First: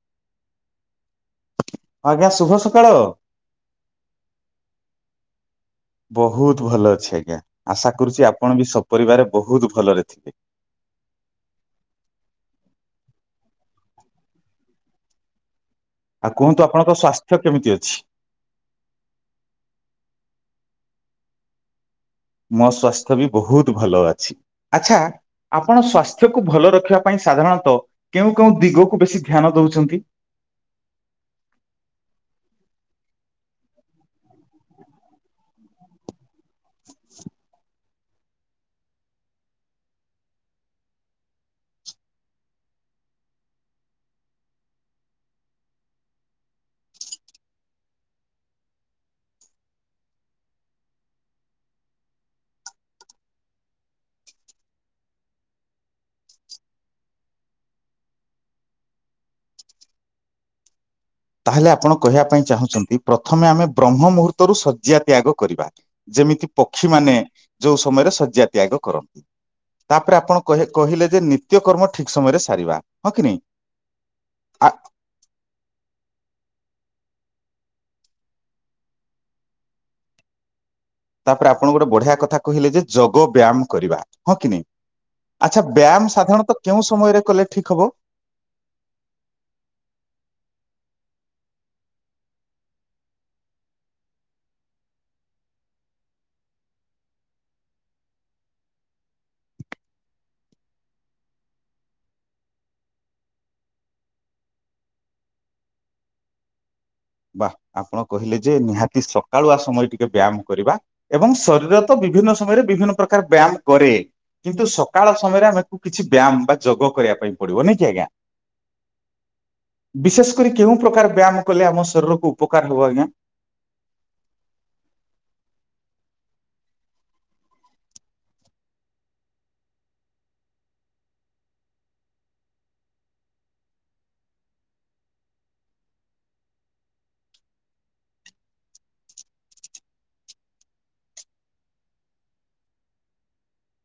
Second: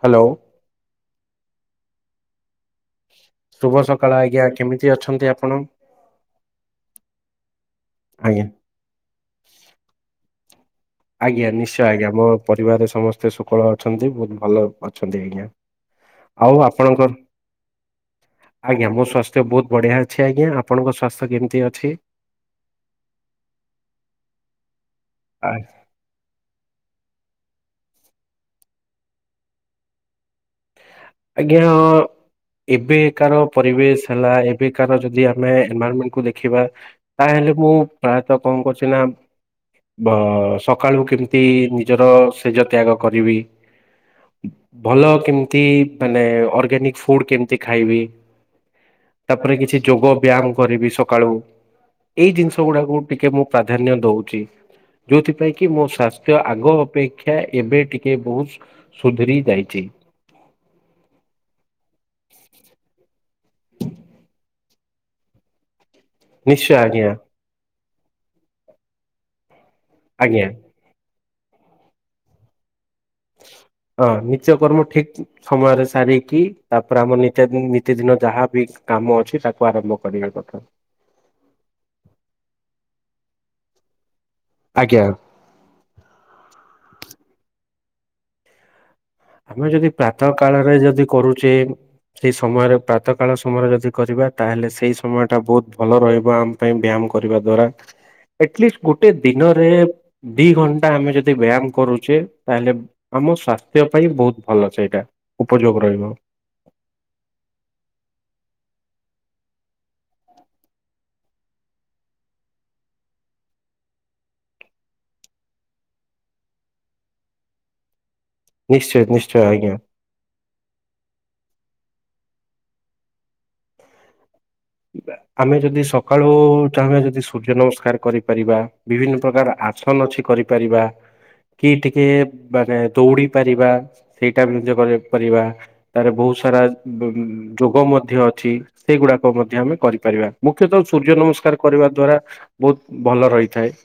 Hello. ଆଜ୍ଞା ଶୁଭ ସ ଶୁଭ ସକାଳ ଆଜ୍ଞା କେମିତି ଅଛନ୍ତି ଆପଣ? ବହୁତ ଭଲ ଅଛି ଆଜ୍ଞା ଆଶା କରୁଚି ଆଜ୍ଞା ଆପଣ ବି ସପରିବାର ବହୁତ ଭଲରେ ଥିବେ। ଆଜ୍ଞା ନିଶ୍ଚୟ ଆଜ୍ଞା ମୋ ପରିବାରରେ ସମସ୍ତେ ଶୁକଳ ଅଛନ୍ତି ବହୁତ ଭଲ ଅଛନ୍ତି ଆଜ୍ଞା। ଆଉ କୁହନ୍ତୁ ଆପଣଙ୍କ ସ୍ଵାସ୍ଥ୍ୟ କେମିତି ଅଛି? ଆଜ୍ଞା ମୋ ସ୍ଵାସ୍ଥ୍ୟ ବହୁତ ବଢିଆ ଅଛି ଆଜ୍ଞା ଆପଣଙ୍କ ସ୍ଵାସ୍ଥ୍ୟ କେମିତି ଅଛି? ମୋ ସ୍ଵାସ୍ଥ୍ୟ ବି ବହୁତ ଭଲ ଅଛି ଆଛା ଆ ଆପଣ ସ୍ଵାସ୍ଥ୍ୟକୁ ଭଲ ରଖିବା ପାଇଁ ସାଧାରଣତଃ କେଉଁ କେଉଁ ଦିଗକୁ ବେଶୀ ଧ୍ୟାନ ଦେଉଛନ୍ତି? ଆଜ୍ଞା ଏବେକାର ପରିବେଶ ହେଲା ଏବେକାର ଯଦି ଆମେ ଏନଭରମେଣ୍ଟ କ ଦେଖିବା ତାହେଲେ ମୁଁ ପ୍ରାୟତଃ କଣ କରୁଛି ନା ଭ ସକାଳୁ କେମିତି ନିଜର ସେଜ ତ୍ୟାଗ କରିବି ଭଲ କେମିତି ମାନେ ଅର୍ଗାନିକ ଫୁଡ କେମତି ଖାଇବି ତାପରେ କିଛି ଯୋଗ ବ୍ୟାୟାମ କରିବି ସକାଳୁ ଏଇ ଜିନିଷ ଗୁଡାକୁ ଟିକେ ମୁଁ ପ୍ରାଧାନ୍ୟ ଦଉଚି। ଯୋଉଥିପାଇଁ କି ମୋ ସ୍ଵାସ୍ଥ୍ୟ ଆଗ ଅପେକ୍ଷା ଏବେ ଟିକେ ବହୁତ ସୁଧୁରି ଯାଇଚି। ର ତାହେଲେ ଆପଣ କହିବା ପାଇଁ ଚାହୁଁଛନ୍ତି ପ୍ରଥମେ ଆମେ ବ୍ରହ୍ମ ମୁହୂର୍ତରୁ ଶଯ୍ୟା ତ୍ୟାଗ କରିବା? ଯେମିତି ନିଶ୍ଚୟ ଆଜ୍ଞା ପକ୍ଷୀମାନେ ଯୋଉ ସମୟରେ ଶଯ୍ୟା ତ୍ୟାଗ କରନ୍ତି। ତାପରେ ଆପଣ ଆଜ୍ଞା କହ କହିଲେ ଯେ ନିତ୍ୟ କର୍ମ ଠିକ ସମୟରେ ସାରିବା ହଁ କି ନାଇଁ ହଁ ନିଚ କର୍ମ ଠିକ ସମୟରେ ସାରି କି ତାପରେ ଆମ ନିତ ଦିନ ନୀତି ଦିନ ଯାହାବି କାମ ଅଛି ତାକୁ ଆରମ୍ଭ କରିବା କଥା। ତାପରେ ଆପଣ ଗୋଟେ ବଢିଆ କଥା କହିଲେ ଯେ ଯୋଗ ବ୍ୟାୟାମ କରିବା ହଁ କି ନାଇଁ ଆଜ୍ଞା। ଆଚ୍ଛା ବ୍ୟାୟାମ ସାଧାରଣତଃ କେଉଁ ସମୟରେ କଲେ ଠିକ୍ ହବ। ଆମେ ଯଦି ପ୍ରାତଃ କାଳରେ ଯଦି କରୁଚେ ସେଇ ସମୟରେ ପ୍ରାତ କାଳ ସମୟରେ ଯଦି କରିବା ତାହେଲେ ସେଇ ସମୟଟା ବୋହୁତ ଭଲ ରହିବ ଆମ ପାଇଁ ବ୍ୟାୟାମ୍ କରିବା ଦ୍ଵାରା ଏଟଲିଷ୍ଟ ଗୋଟେ ଦିନରେ ଦି ଘଣ୍ଟା ଆମେ ଯଦି ବ୍ୟାୟାମ କରୁଚେ ତାହେଲେ ଆମ ସ୍ୱାସ୍ଥ୍ୟ ପାଇଁ ବୋହୁତ ଭଲ ସେଇଟା ଉପଯୋଗ ରହିବ। ବା ଆପଣ କହିଲେ ଯେ ନିହାତି ସକାଳୁଆ ସମୟ ଟିକେ ବ୍ୟାୟାମ କରିବା ଏବଂ ଶରୀର ତ ବି ବିଭିନ୍ନ ସମୟରେ ବିଭିନ୍ନ ପ୍ରକାର ବ୍ୟାୟାମ କରେ। କିନ୍ତୁ ସକାଳ ସମୟରେ ଆମକୁ କିଛି ବ୍ୟାୟାମ ବା ଯୋଗ କରିବା ପାଇଁ ପଡ଼ିବ। ନାଇଁ କି ଆଜ୍ଞା? ନିଶ୍ଚୟ ନିଶ୍ଚୟ ଆଜ୍ଞା ବିଶେଷ କରି କେଉଁ ପ୍ରକାର ବ୍ୟାୟାମ କଲେ ଆମ ଶରୀରକୁ ଉପକାର ହେବ ଆଜ୍ଞା? ଆମେ ଯଦି ସକାଳୁ ଚାହୁେ ଯଦି ସୂର୍ଯ୍ୟ ନମସ୍କାର କରିପାରିବା ବିଭିନ୍ନ ପ୍ରକାର ଆସନ ଅଛି କରିପାରିବା। କି ଟିକେ ମାନେ ଦୌଡ଼ି ପାରିବା ସେଇ ଟାଇପ୍ ର ଯୋଗ ଯେ କରିବା ତାର ବୋହୁ ସାରା ବ ଯୋଗ ମଧ୍ୟ ଅଛି ସେଇଗୁଡ଼ା କ ମଧ୍ୟ ଆମେ କରିପାରିବା ମୁଖ୍ୟତଃ ସୂର୍ଯ୍ୟ ନମସ୍କାର କରିବା ଦ୍ଵାରା ବୋହୁତ ଭଲ ରହିଥାଏ। [inaudible]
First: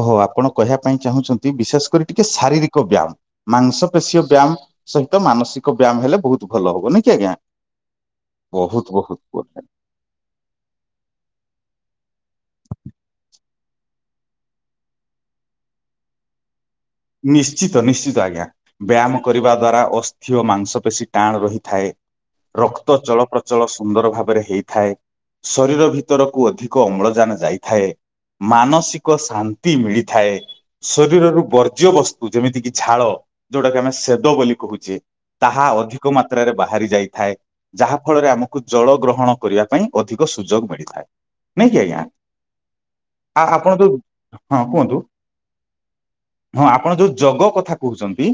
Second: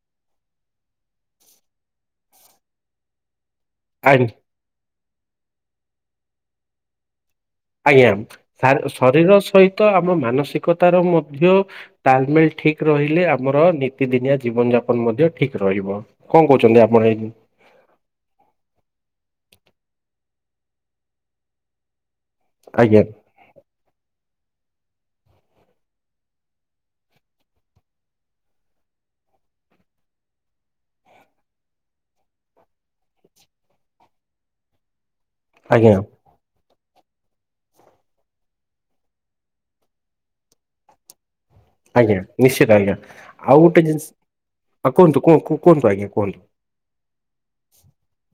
ଓହୋ ଆପଣ କହିବା ପାଇଁ ଚାହୁଁଚନ୍ତି ବିଶେଷ କରି ଟିକେ ଶାରୀରିକ ବ୍ୟାମ। ମାଂସ ଆଇନ ପେଶୀୟ ବ୍ୟାମ ସହିତ ମାନସିକ ବ୍ୟାମ ହେଲେ ବୋହୁତ ଭଲ ହବ। ନାଁ କି ଆଜ୍ଞା? ଆଜ୍ଞା ସାର୍ ବହୁତ ଶରୀର ବହୁତ ସହିତ ଆମ ମାନସିକତାର ମଧ୍ୟ ତାଲମେଲ୍ ଠିକ ରହିଲେ ଆମର ନୀତି ଦିନିଆ ଜୀବନ ଯାପନ ମଧ୍ୟ ଠିକ ରହିବ କଁ କୋହୁଚନ୍ତି ଆ ନିଶ୍ଚିତ ନିଶ୍ଚିତ ଆଜ୍ଞା ବ୍ୟାମ କରିବା ଦ୍ଵାରା ଅସ୍ ଖିଅ ମାଂସ ପେଶୀ ଟାଣ ରହିଥାଏ ରକ୍ତ ଆଜ୍ଞା ଚଳପ୍ରଚଳ ସୁନ୍ଦର ଭାବରେ ହେଇ ଥାଏ ଶରୀର ଭିତରକୁ ଅଧିକ ଅମ୍ଳଜାନ ଯାଇଥାଏ। ମାନସିକ ଶାନ୍ତି ମିଳିଥାଏ ଶରୀରରୁ ବର୍ ଜ୍ୟ ବସ୍ତୁ ଯେମିତି କିି ଝାଳ ଯୋଉଟା କି ଆମେ ଶେଦ ବୋଲି କୋହୁଚେ ତାହା ଆଜ୍ଞା ଅଧିକ ମାତ୍ରାରେ ବାହାରି ଯାଇଥାଏ ଯାହା ଫଳରେ ଆମୁକୁ ଜଳ ଗ୍ରହଣ କରିବା ପାଇଁ ଅଧିକ ସୁଯୋଗ ମିଳିଥାଏ। ନାଇଁ କି ଆଜ୍ଞା ନିଶ୍ଚିତ ଆଜ୍ଞା ଆ ଆଉ ଆପଣ ଗୋଟେ ଯୋଉ ଜିନିଷ ହଁ କୁହନ୍ତୁ କୁଅ କୁ କୁହନ୍ତୁ ଆଜ୍ଞା କୁହନ୍ତୁ। ହଁ ଆପଣ ଯୋଉ ଯଗ କଥା କୋହୁଚନ୍ତି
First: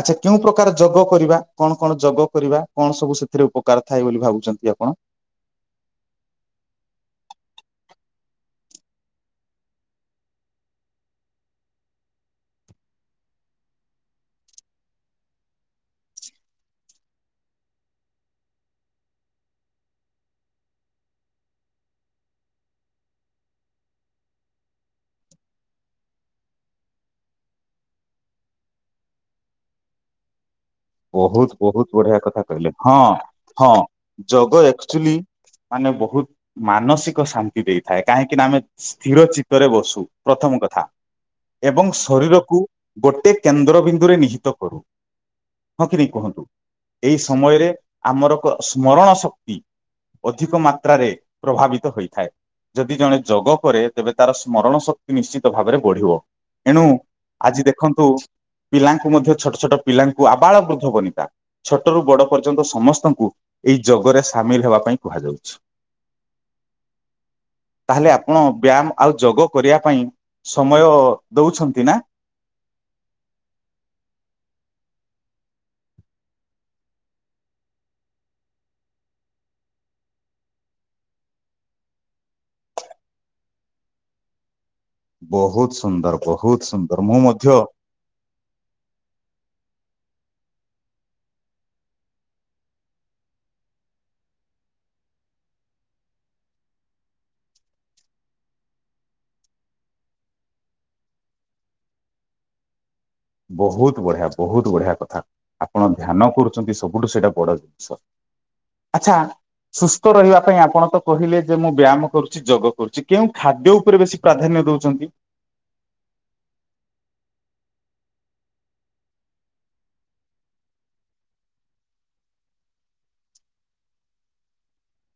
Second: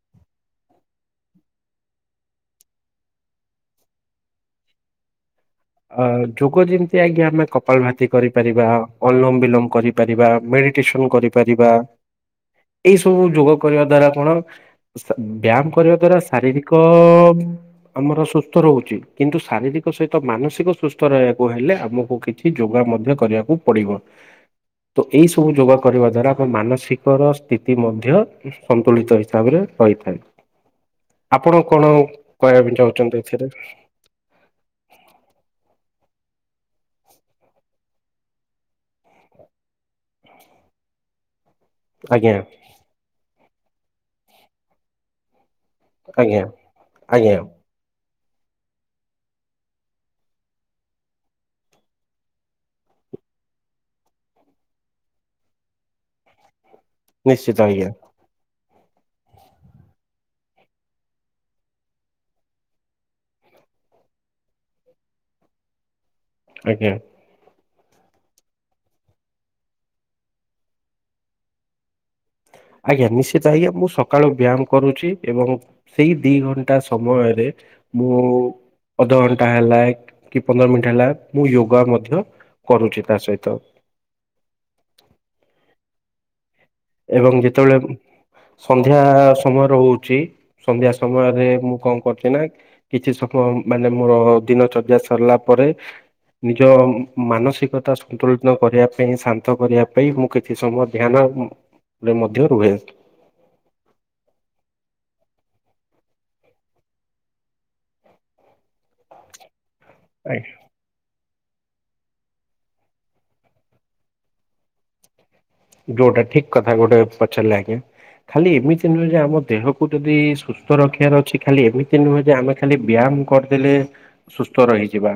ଆଚ୍ଛା କେଉଁ ପ୍ରକାର ଯଗ କରିବା କଣ କଣ ଯଗ କରିବା କଣ ସବୁ ସେଥିରେ ଉପକାର ଥାଏ ବୋଲି ଭାବୁଚ ଚନ୍ତି ଆପଣ। ହଁ ଅ ଯୋଗ ଯେମତି ଆଜ୍ଞା ଆମେ କପାଳ ଭାତି କରିପାରିବା ଅନୁଲୋମ ବିଲୋମ କରିପାରିବା ମେ ଇଟେସନ୍ କରିପାରିବା ଏଇ ସବୁ ଯୋଗ କରିବା ଦ୍ଵାରା କଣ ସା ବ୍ୟାମ କରିବା ଦ୍ଵାରା ଶାରୀରିକ ଆମର ସୁସ୍ଥ ରହୁଚି କିନ୍ତୁ ଶାରୀରି କ ସହିତ ମାନସିକ ସୁସ୍ଥ ରହିବାକୁ ହେଲେ ଆମୁକୁ କିଛି ଯୋଗା ମଧ୍ୟ କରିବାକୁ ପଡ଼ିବ। ତ ଏଇ ସବୁ ଯୋଗ କରିବା ଦ୍ଵାରା ଆମ ମାନସିକର ସ୍ଥିତି ମଧ୍ୟ ସନ୍ତୁଳିତ ହିସାବରେ ରହିଥାଏ। ଆପଣ ବହୁତ କଣ ବହୁତ ବଢ଼ିଆ କଥା କହିବା କହିଲେ ପାଇଁ ହଁ ଚାହୁଁଛନ୍ତି ଏଥିରେ ହଁ ଯୋଗ ଏକ୍ଚୁଲି ମାନେ ବହୁତ ମାନସିକ ଶାନ୍ତି ଦେଇଥାଏ କାହିଁକି ନାଁ ଆମେ ସ୍ଥିର ଚିତ୍ତରେ ବସୁ ପ୍ରଥମ କଥା। ଏବଂ ଆଜ୍ଞା ଶରୀରକୁ ଗୋଟେ କେନ୍ଦ୍ରବିନ୍ଦୁରେ ନିହିତ କରୁ। ହଁ କି ନାଇଁ ଆଜ୍ଞା କୁହନ୍ତୁ ଏଇ ଆଜ୍ଞା ସମୟରେ ଆମର କ ସ୍ମରଣ ଶକ୍ତି ଅଧିକ ମାତ୍ରାରେ ପ୍ରଭାବିତ ହୋଇଥାଏ।। ଯଦି ଜଣେ ଯୋଗ କରେ ତେବେ ତାର ସ୍ମରଣ ଶକ୍ତି ନିଶ୍ଚିତ ଭାବରେ ବଢ଼ିବ। ଏଣୁ ନିଶ୍ଚିତ ଆଜି ଆଜ୍ଞା ଦେଖନ୍ତୁ ପିଲାଙ୍କୁ ମଧ୍ୟ ଛୋଟ ଛୋଟ ପିଲା କୁ ଆବାଳ ବୃଦ୍ଧ ବନିତା ଛୋଟରୁୁ ବଡ଼ ପର୍ଯ୍ୟନ୍ତ ସମସ୍ତଙ୍କୁ ଏଇ ଯୋଗରେ ସାମିଲ ହେବା ପାଇଁ କୁହା ଯାଉଛି। ଆଜ୍ଞା। ତାହେଲେ ଆପଣ ବ୍ୟାୟାମ ଆଉ ଯୋଗ କରିବା ପାଇଁ ସମୟ ଦଉଛନ୍ତି ନା? ଆଜ୍ଞା ନିଶ୍ଚିତ ଆଜ୍ଞା ମୁଁ ସକାଳୁ ବ୍ୟାୟାମ କରୁଛି ଏବଂ ସେଇ ଦି ଘଣ୍ଟା ସମୟରେ ମୁଁ ଅଧଘଣ୍ଟା ହେଲା କି ପନ୍ଦର ମିନିଟ ହେଲା ମୁଁ ୟୋଗା ମଧ୍ୟ କରୁଛି ତା ସହିତ। ବହୁତ ସୁନ୍ଦର ବହୁତ୍। ଏବଂ ଯେତେବେଳେ ସନ୍ଧ୍ୟା ସମୟ ରହୁଛି ସନ୍ଧ୍ୟା ସମୟରେ ମୁଁ କଣ କରୁଛି ନା କିଛି ସମୟ ମାନେ ମୋର ଦିନ ଚର୍ଯ୍ୟା ସରିଲା ପରେ। ନିଜ ମାନସିକତା ସନ୍ତୁଳିନ କରିବା ପାଇଁ ଶାନ୍ତ କରିବା ପାଇଁ ମୁଁ କିଛି ସମୟ ଧ୍ୟାନ ରେ ମଧ୍ୟ ରୁହେ। ବହୁତ ବଢିଆ ବହୁତ ବଢିଆ କଥା। ଆପଣ ଧ୍ୟାନ କରୁଛନ୍ତି ସବୁଠୁ ସେଇଟା ବଡ ଜିନିଷ ଆଛା ସୁସ୍ଥ ଆଜ୍ଞା। ରହିବା ପାଇଁ ଆପଣ ତ କହିଲେ ଯେ ମୁଁ ବ୍ୟାୟାମ କରୁଛି ଯୋଗ କରୁଛି କେଉଁ ଖାଦ୍ୟ ଉପରେ ବେଶୀ ପ୍ରାଧାନ୍ୟ ଦଉଛନ୍ତି? ଯୋଉଟା ଠିକ କଥା ଗୋଟେ ପଚାରିଲେ ଆଜ୍ଞା। ଖାଲି ଏମିତି ନୁହେଁ ଯେ ଆମ ଦେହକୁ ଯଦି ସୁସ୍ଥ ରଖିବାର ଅଛି ଖାଲି ଏମିତି ନୁହେଁ ଯେ ଆମେ ଖାଲି ବ୍ୟାୟାମ। କ କରିଦେଲେ ସୁସ୍ଥ ରହିଯିବା।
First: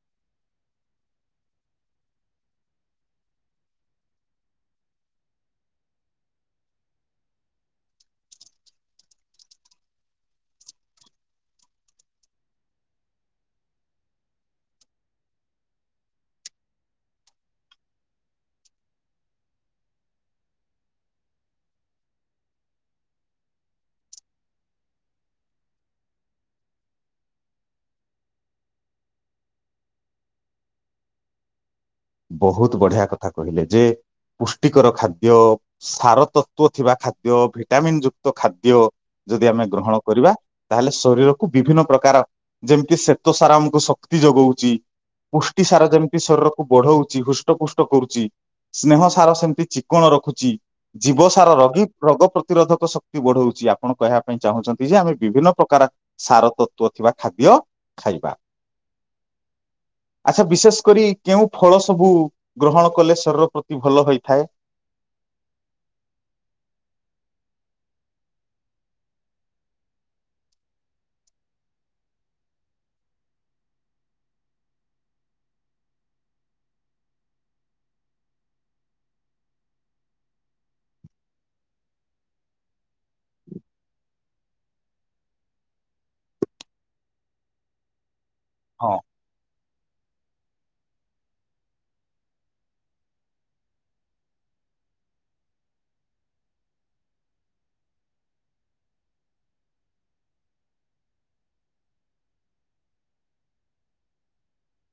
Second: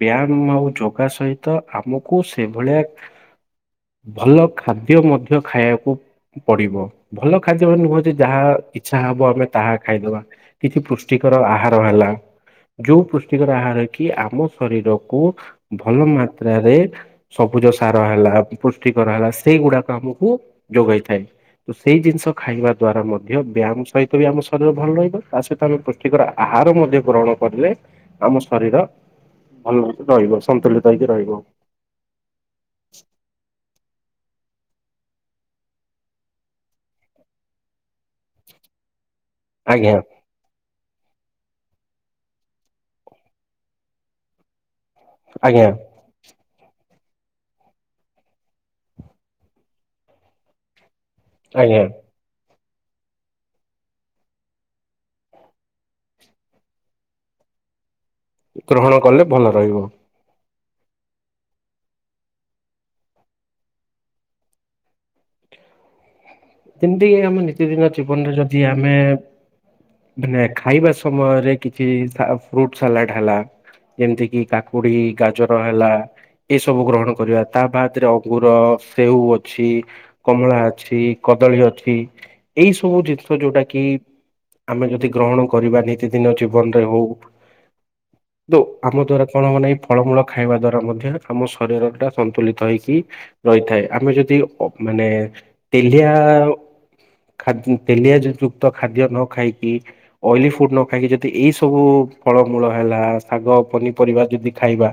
ବ୍ୟାୟାମ ଆଉ ଯୋଗା ସହିତ ଆମକୁ ସେଭଳିଆ ଭଲ ଖାଦ୍ୟ ମଧ୍ୟ ଖାଇବାକୁ ପଡିବ ଭଲ ଖାଦ୍ୟ ନୁହଁ ଯେ ଯାହା ଇଚ୍ଛା ହବ ଆମେ ତାହା ଖାଇଦବା କିଛି ପୁଷ୍ଟିକ ର ଆହାର ହେଲା। ଯୋଉ ପୃଷ୍ଟିକର ଆହାର କି ଆମ ଶରୀରକୁ ଭଲ ମାତ୍ରାରେ ସବୁ ସବୁଜ ସାର ହେଲା ପୁଷ୍ଟିକର ହେଲା ସେଇଗୁଡାକ ଆମକୁ ଯୋଗାଇଥାଏ। ତ ସେଇ ଜିନିଷ ଖାଇବା ଦ୍ଵାରା ମଧ୍ୟ ବ୍ୟାୟାମ ସହିତ ବି ଆମ ଶରୀର ଭଲ ରହିବ ତା ସହିତ ଆମେ ପୁଷ୍ଟିକର ଆହା ହାର ମଧ୍ୟ ଗ୍ରହଣ କରିଲେ ଆମ ଶରୀର ଭଲଛି ରହିବ ସନ୍ତୁଳିତ ହେଇକି ରହିବ। ବହୁତ ବଢିଆ କଥା କହିଲେ ଯେ ପୁଷ୍ଟିକର ଖାଦ୍ୟ ସାରତତ୍ତ୍ୱ ଥିବା ଖାଦ୍ୟ ଭିଟାମିନ୍ ଯୁକ୍ତ ଖାଦ୍ୟ। ଯଦି ଆମେ ଗ୍ରହଣ ଆଜ୍ଞା କରିବା ତାହେଲେ ଶରୀର ବିଭିନ୍ନ ପ୍ରକାର ଯେମିତି ଶ୍ୱେତସାର ଆମକୁ ଶକ୍ତି ଯୋଗଉଛି। ଆଜ୍ଞା ପୁଷ୍ଟିସାର ଯେମିତି ଶରୀରକୁ ବଢଉ। ଉଛି ହୃଷ୍ଟପୃଷ୍ଟ କରୁଛି ସ୍ନେହସାର ସେମିତି ଚିକ୍କଣ ରଖୁଛି। ଜୀବସାର ରୋଗୀ ଆଜ୍ଞା ରୋଗପ୍ରତି ପ୍ରତିରୋଧକ ଶକ୍ତି ବଢଉଛି ଆପଣ କହିବା ପାଇଁ ଚାହୁଁଛନ୍ତି ଯେ ଆମେ ବିଭିନ୍ନ ପ୍ରକାର ସାରତତ୍ତ୍ୱ ଥିବା ଖାଦ୍ୟ ଖାଇବା ଗ୍ରହଣ କଲେ ଭଲ ରହିବ। ଆ ବିଶେଷ କରି କେଉଁ ଫଳ ସବୁ ଗ୍ରହଣ କଲେ ଶରୀର ପ୍ରତି ଭଲ ହୋଇଥାଏ। ଯେମିତି ଆମ ନିତିଦିନ ଜୀବନରେ ଯଦି ଆମେ ମାନେ ଖାଇବା ସମୟରେ କିଛି ଫ୍ରୁଟ ସାଲାଡ ହେଲା ଯେମିତି କିି କାକୁଡି ଗାଜର ହେଲା ଏସବୁ ଗ୍ରହଣ କରିବା ତା ବାଦରେ ଅଙ୍ଗୁର ସେଉ ଅଛି କମଳା ଅଛି। କଦଳୀ ଅଛି ଏଇ ସବୁ ଜିନିଷ ଯୋଉଟା କି? ଆମେ ଯଦି ଗ୍ରହଣ କରିବା ନିତିଦିନ ଜୀବନରେ ହଉ। ତ ହଁ ଆମ ଦ୍ଵାରା କଣ ହବ ନାଏପ ଫଳମୂଳ ଖାଇବା ଦ୍ୱାରା ମଧ୍ୟ ଆମ ଶରୀରଟା ସନ୍ତୁଳିତ ହେଇକି ରହିଥାଏ ଆମେ ଯଦି ମାନେ ତେଲିଆ ତେଲିଆ ଯୁକ୍ତ ଖାଦ୍ୟ ନ ଖାଇକି ଅଏଲି ଫୁଡ ନ ଖାଇକି ଯଦି ଏଇ ସବୁ ଫଳମୂଳ ହେଲା ଶାଗ ପନିପରିବା ଯଦି ଖାଇବା।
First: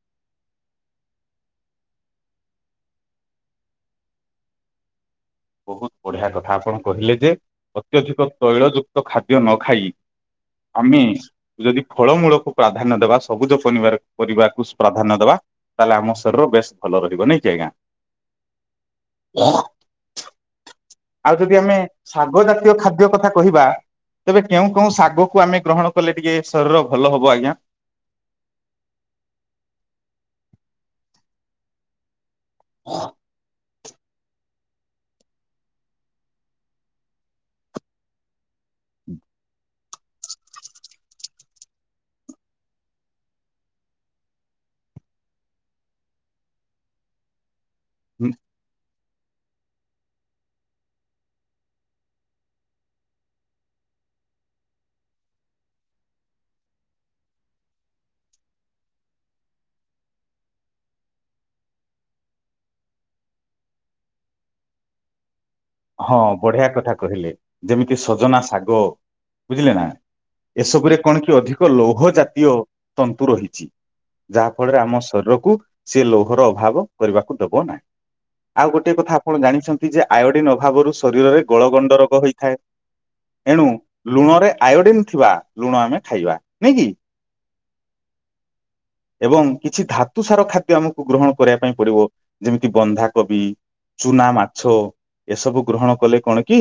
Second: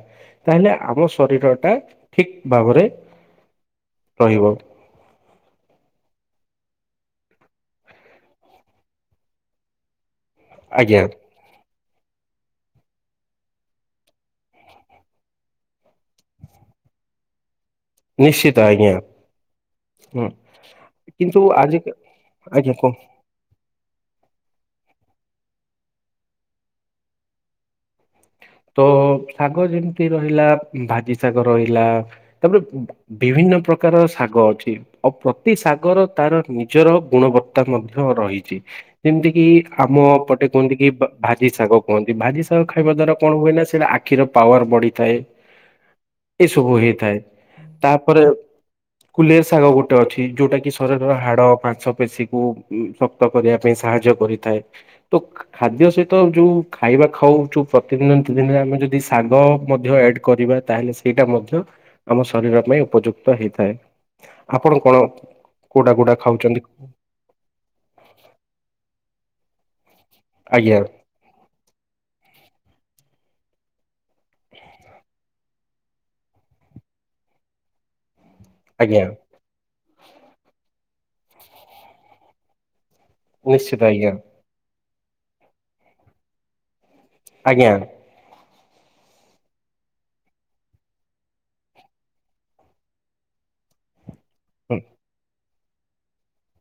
ତାହେଲେ ଆମ ଶରୀର ଟା ଠିକ ଭାବରେ ରହିବ। ବହୁତ ବଢିଆ କଥା ଆପଣ କହିଲେ ଯେ ଅତ୍ୟଧିକ ତୈଳ ଯୁକ୍ତ ଖାଦ୍ୟ ନ ଖାଇ ଆମେ ଆଜ୍ଞା ଯଦି ଫଳମୂଳକୁ ପ୍ରାଧାନ୍ୟ ଦେବା ସବୁଜ ପନିବାର ପରିବାକୁ ସ ପ୍ରାଧାନ୍ୟ ଦବା। ତାହେଲେ ଆମ ଶରୀର ବେଶ୍ ଭଲ ରହିବ ନାଇଁ କି ଆଜ୍ଞା। ନିଶ୍ଚିତ ଆଜ୍ଞା ହୁଁ। ଆଉ କିନ୍ତୁ ଯଦି ଆମେ ଆଜି ଶାଗ ଆଜ୍ଞା ଜାତୀୟ କୁହନ୍ତୁ। ଖାଦ୍ୟ କଥା କହିବା। ତେବେ କେଉଁ କେଉଁ ଶାଗକୁ ଆମେ ଗ୍ରହଣ କଲେ ଟିକେ ଶରୀର ଭଲ ହବ ଆଜ୍ଞା। ତ ଶାଗ ଯେମିତି ରହିଲା ଭାଜି ଶାଗ ରହିଲା। ତାପରେ ଉଁ ବିଭିନ୍ନ ପ୍ର କାର ଶାଗ ଅଛି ଆଉ ପ୍ରତି ଶାଗର ତାର ନିଜର ଗୁଣବତ୍ତା ମଧ୍ୟ ରହିଛି। ଯେମିତି କି ଆମ ପଟେ କୁହନ୍ତି କି ବା ଭାଜି ଶାଗ କୁହନ୍ତି ଭାଜି ଶାଗ ଖାଇବା ଦ୍ଵାରା। କଣ ହୁଏ ନା ସେଇଟା ଆଖିର ପାୱାର ବଢିଥାଏ ଏ ସବୁ ହେଇଥାଏ। ତାପରେ। ହୁଁ କୁଲେର ଶାଗ ଗୋଟେ ଅଛି ଯୋଉଟା କି ଶରୀର ହାଡ ମାଂସ ପେଶୀ କୁ ଉଁ ଶକ୍ତ କରିବା ପାଇଁ ସା ସାହାଯ୍ୟ କରିଥାଏ ତ ଖା-ଖାଦ୍ୟ ସହିତ ଯୋଉ ଖାଇବା ଖାଉ ଯୋଉ ପ୍ର ନୀତିଦିନ ନୀତିଦିନରେ ଆମେ ଯଦି ଶାଗ ମଧ୍ୟ ଏଡ କରିବା ତାହେଲେ ସେଇଟା ମଧ୍ୟ ଆମ ଶରୀର ପାଇଁ। ଉପଯୁକ୍ତ ହେଇଥାଏ ଆପଣ କଣ। କୋଉଟା କୋଉଟା ହଁ ଖାଉଛନ୍ତି? ବଢିଆ କଥା କହିଲେ ଯେମିତି ସଜନା ଶାଗ ବୁଝିଲେ ନା। ଆଜ୍ଞା ଏସବୁରେ କଣ କି ଅଧିକ ଲୌହ ଜାତୀୟ ତନ୍ତୁ ରହିଛି। ଯାହା ଫଳରେ ଆମ ଶରୀରକୁ ସେ ଲୌହର ଅଭାବ କରିବାକୁ ଦେବ ନାହିଁ। ଆଉ ଗୋଟିଏ ଆଜ୍ଞା କଥା ଆପଣ ଜାଣିଛନ୍ତି ଯେ ଆୟୋଡିନ ଅଭାବରୁ ଶରୀରରେ ଗଳ ଗଣ୍ଡ ରୋଗ ହୋଇଥାଏ। ଏଣୁ ନିଶ୍ଚିତ ଆଜ୍ଞା ଲୁଣରେ ଆୟୋଡିନ ଥିବା ଲୁଣ ଆମେ ଖାଇବା ନାଇଁ କି। ଆଜ୍ଞା। ଏବଂ କିଛି ଧାତୁ ସାର ଖାଦ୍ୟ ଆମକୁ ଗ୍ରହଣ କରିବା ପାଇଁ ପଡିବ ଯେମିତି ବନ୍ଧାକୋବି। ଚୁନା ମାଛ ହୁଁ ଏସବୁ। ଗ୍ରହଣ କଲେ କଣ କି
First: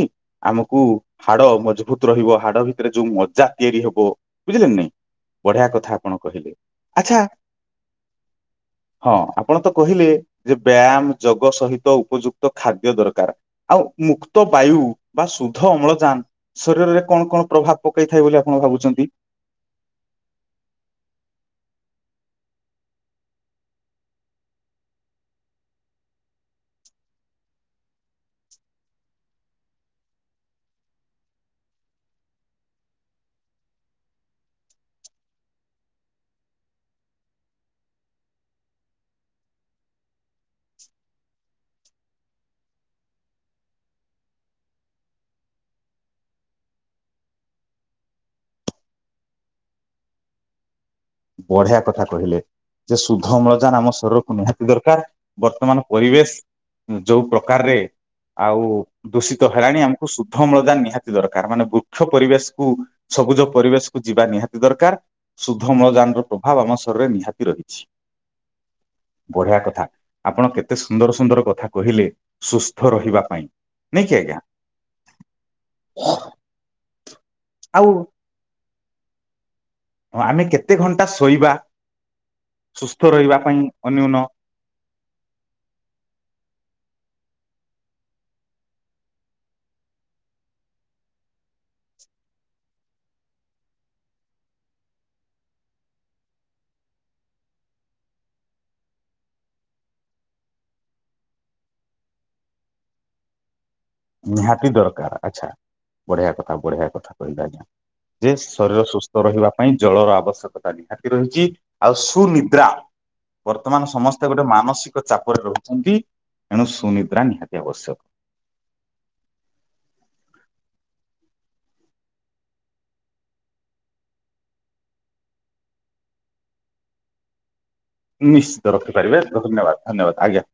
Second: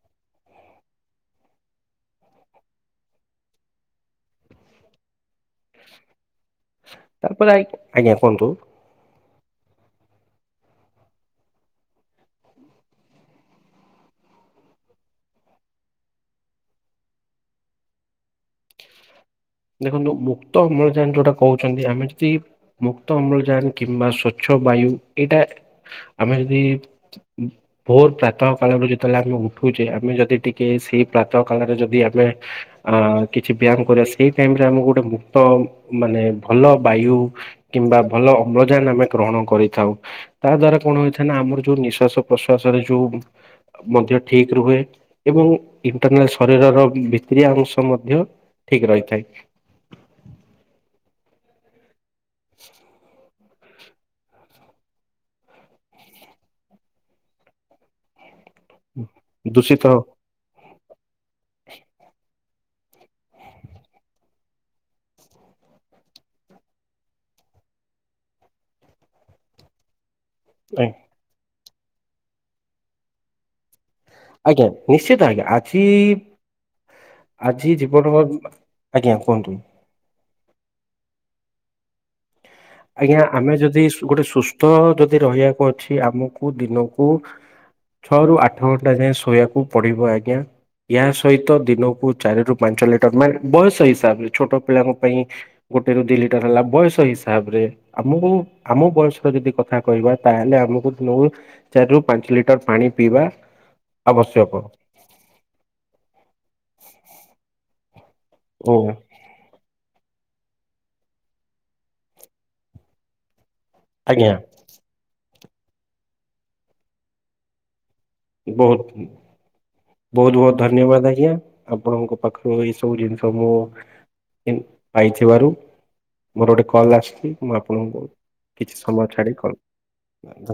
ଆମକୁ ହାଡ ମଜବୁତ ରହିବ ହାଡ ଭିତରେ ଯୋଉ ମଜା ତିଆରି ହେବ। ଓ ବୁଝିଲେ କି ନାଇଁ ବଢିଆ କଥା ଆପଣ କହିଲେ। ଆଚ୍ଛା ତାପରେ ଆ ଆଜ୍ଞା କୁହନ୍ତୁ। ହଁ ଆପଣ ତ କହିଲେ ଯେ ବ୍ୟାୟାମ ଯୋଗ ସହିତ ଉପଯୁକ୍ତ ଖାଦ୍ୟ ଦରକାର ଆଉ ମୁକ୍ତ ବାୟୁ ବା ସୁଦ୍ଧ ଅମ୍ଳଜାନ ଶରୀରରେ କଣ କଣ ପ୍ରଭାବ ପକେଇଥାଏ ବୋଲି ଆପଣ ଭାବୁଛନ୍ତି? ଦେଖନ୍ତୁ ମୁକ୍ତ ଅମ୍ଳଜାନ ଯୋଉଟା କହୁଛନ୍ତି ଆମେ ଯଦି ମୁକ୍ତ ଅମ୍ଳଜାନ କିମ୍ବା ସ୍ଵଚ୍ଛ। ବାୟୁ ଏଇଟା ଆମେ ଯଦି ଉଁ ଭୋର ପ୍ରାତଃ କାଳରୁ ଯେତେବେଳେ ଆମେ ଉଠୁଛେ ଆମେ ଯଦି ଟିକେ ସେଇ ପ୍ରାତଃ କାଳରେ ଯଦି ଆମେ ଅ କିଛି ବ୍ୟାୟାମ କରିବା ଶି ସେଇ ଟାଇମରେ ଆମକୁ ଗୋଟେ ମୁକ୍ତ ମାନେ ଭଲ ବାୟୁ କିମ୍ବା ଭଲ ଅମ୍ଳଜାନ ଆମେ ଗ୍ରହଣ କରିଥାଉ ତା ଦ୍ଵାରା କଣ ହୋଇଥାଏ ନା ଆମର ଯୋଉ ନିଶ୍ଵାସ ପ୍ରଶ୍ୱାସ ରେ ଯୋଉ। ମଧ୍ୟ ଠିକ ରୁହେ ଏବଂ ଇଣ୍ଟରନାଲ ଶରୀରର ଭିତିରିଆ ଅଂଶ ମଧ୍ୟ। ଠିକ ରହିଥାଏ। ବଢିଆ କଥା କହିଲେ ଯେ ସୁ ଶୁଦ୍ଧ ଅମ୍ଳଜାନ ଆମ ଶରୀରକୁ ନିହାତି ଦରକାର ବର୍ତ୍ତମାନ ପରିବେଶ। ଅଁ ଯୋଉ ପ୍ରକାରରେ। ଆଉ ଦୂଷିତ ହେଲାଣି ଆମକୁ ଶୁଦ୍ଧ ଅମ୍ଳଜାନ ନିହାତି ଦରକାର ମାନେ ବୃକ୍ଷ ପରିବେଶକୁ ସବୁଜ ପରିବେଶକୁ ଯିବା ନିହାତି ଦରକାର ଶୁଦ୍ଧ। ଅମ୍ଳଜାନର ପ୍ରଭାବ ଆମ ଶରୀରେ ନିହାତି ରହିଛି ବଢିଆ କଥା। ଆପଣ କେତେ ସୁନ୍ଦର ସୁନ୍ଦର କଥା କହିଲେ ସୁସ୍ଥ ରହିବା ପାଇଁ। ନାଇଁ କି ଆଜ୍ଞା ନିଶ୍ଚିତ ଆଜ୍ଞା ଆଜି ଆଜି ଆଉ ଜୀବନ। ଆଜ୍ଞା କୁହନ୍ତୁ। ହଁ ଆମେ କେତେ ଘଣ୍ଟା ଶୋଇବା। ସୁସ୍ଥ ଆଜ୍ଞା ରହିବା ଆମେ ପାଇଁ ଯଦି ସୁ ଅନ୍ୟୁନ ଗୋଟେ ସୁସ୍ଥ ଯଦି ରହିବାକୁ ଅଛି ଆମକୁ ଦିନକୁ। ଛଅ ରୁ ଆଠ ଘଣ୍ଟା ଯାଏ ଶୋଇବାକୁ ପଡିବ ଆଜ୍ଞା। ଏହା ସହିତ ଦିନକୁ ଚାରି ରୁ ପାଞ୍ଚ ଲିଟର ମାନେ ବୟସ ହିସାବରେ ଛୋଟ ପିଲାଙ୍କ ପାଇଁ। ଗୋଟେରୁ ଦି ଲିଟର ହେଲା ବୟସ ହିସା ତାପରେ ଆମକୁ ଆମ ବୟସର ଯଦି କଥା କହିବା ତାହେଲେ ଆମକୁ ଦିନକୁ ଚାରି ରୁ ପାଞ୍ଚ ଲିଟର ପାଣି ପିଇବା। ଆବଶ୍ୟକ ନିହାତି ଦରକାର ଆଚ୍ଛା ବଢ଼ିଆ କଥା ବଢ଼ିଆ କଥା କହିଲେ ଆଜ୍ଞା। ଯେ ଓ ଶରୀର ସୁସ୍ଥ ରହିବା ପାଇଁ ଜଳର ଆବଶ୍ୟକତା ନିହାତି ରହିଛି ଆଉ ସୁନିଦ୍ରା ବର୍ତମାନ ଆଜ୍ଞା ସମସ୍ତେ ଗୋଟେ ମାନସିକ ଚାପରେ ରହୁଛନ୍ତି ଏଣୁ ସୁନିଦ୍ରା ନିହାତି ଆବଶ୍ୟକ। ବହୁତ ବହୁତ ବହୁତ ଧନ୍ୟବାଦ ଆଜ୍ଞା ଆପଣଙ୍କ ପାଖରୁ ଏଇ ସବୁ ଜିନିଷ ମୁଁ ପାଇଥିବାରୁ ମୋର ଗୋଟେ କଲ୍ ଆସିଛି ମୁଁ ଆ ନିଶ୍ଚିତ ରଖିପାରିବେ ଧନ୍ୟବାଦ ଧନ୍ୟବାଦ ଆଜ୍ଞା।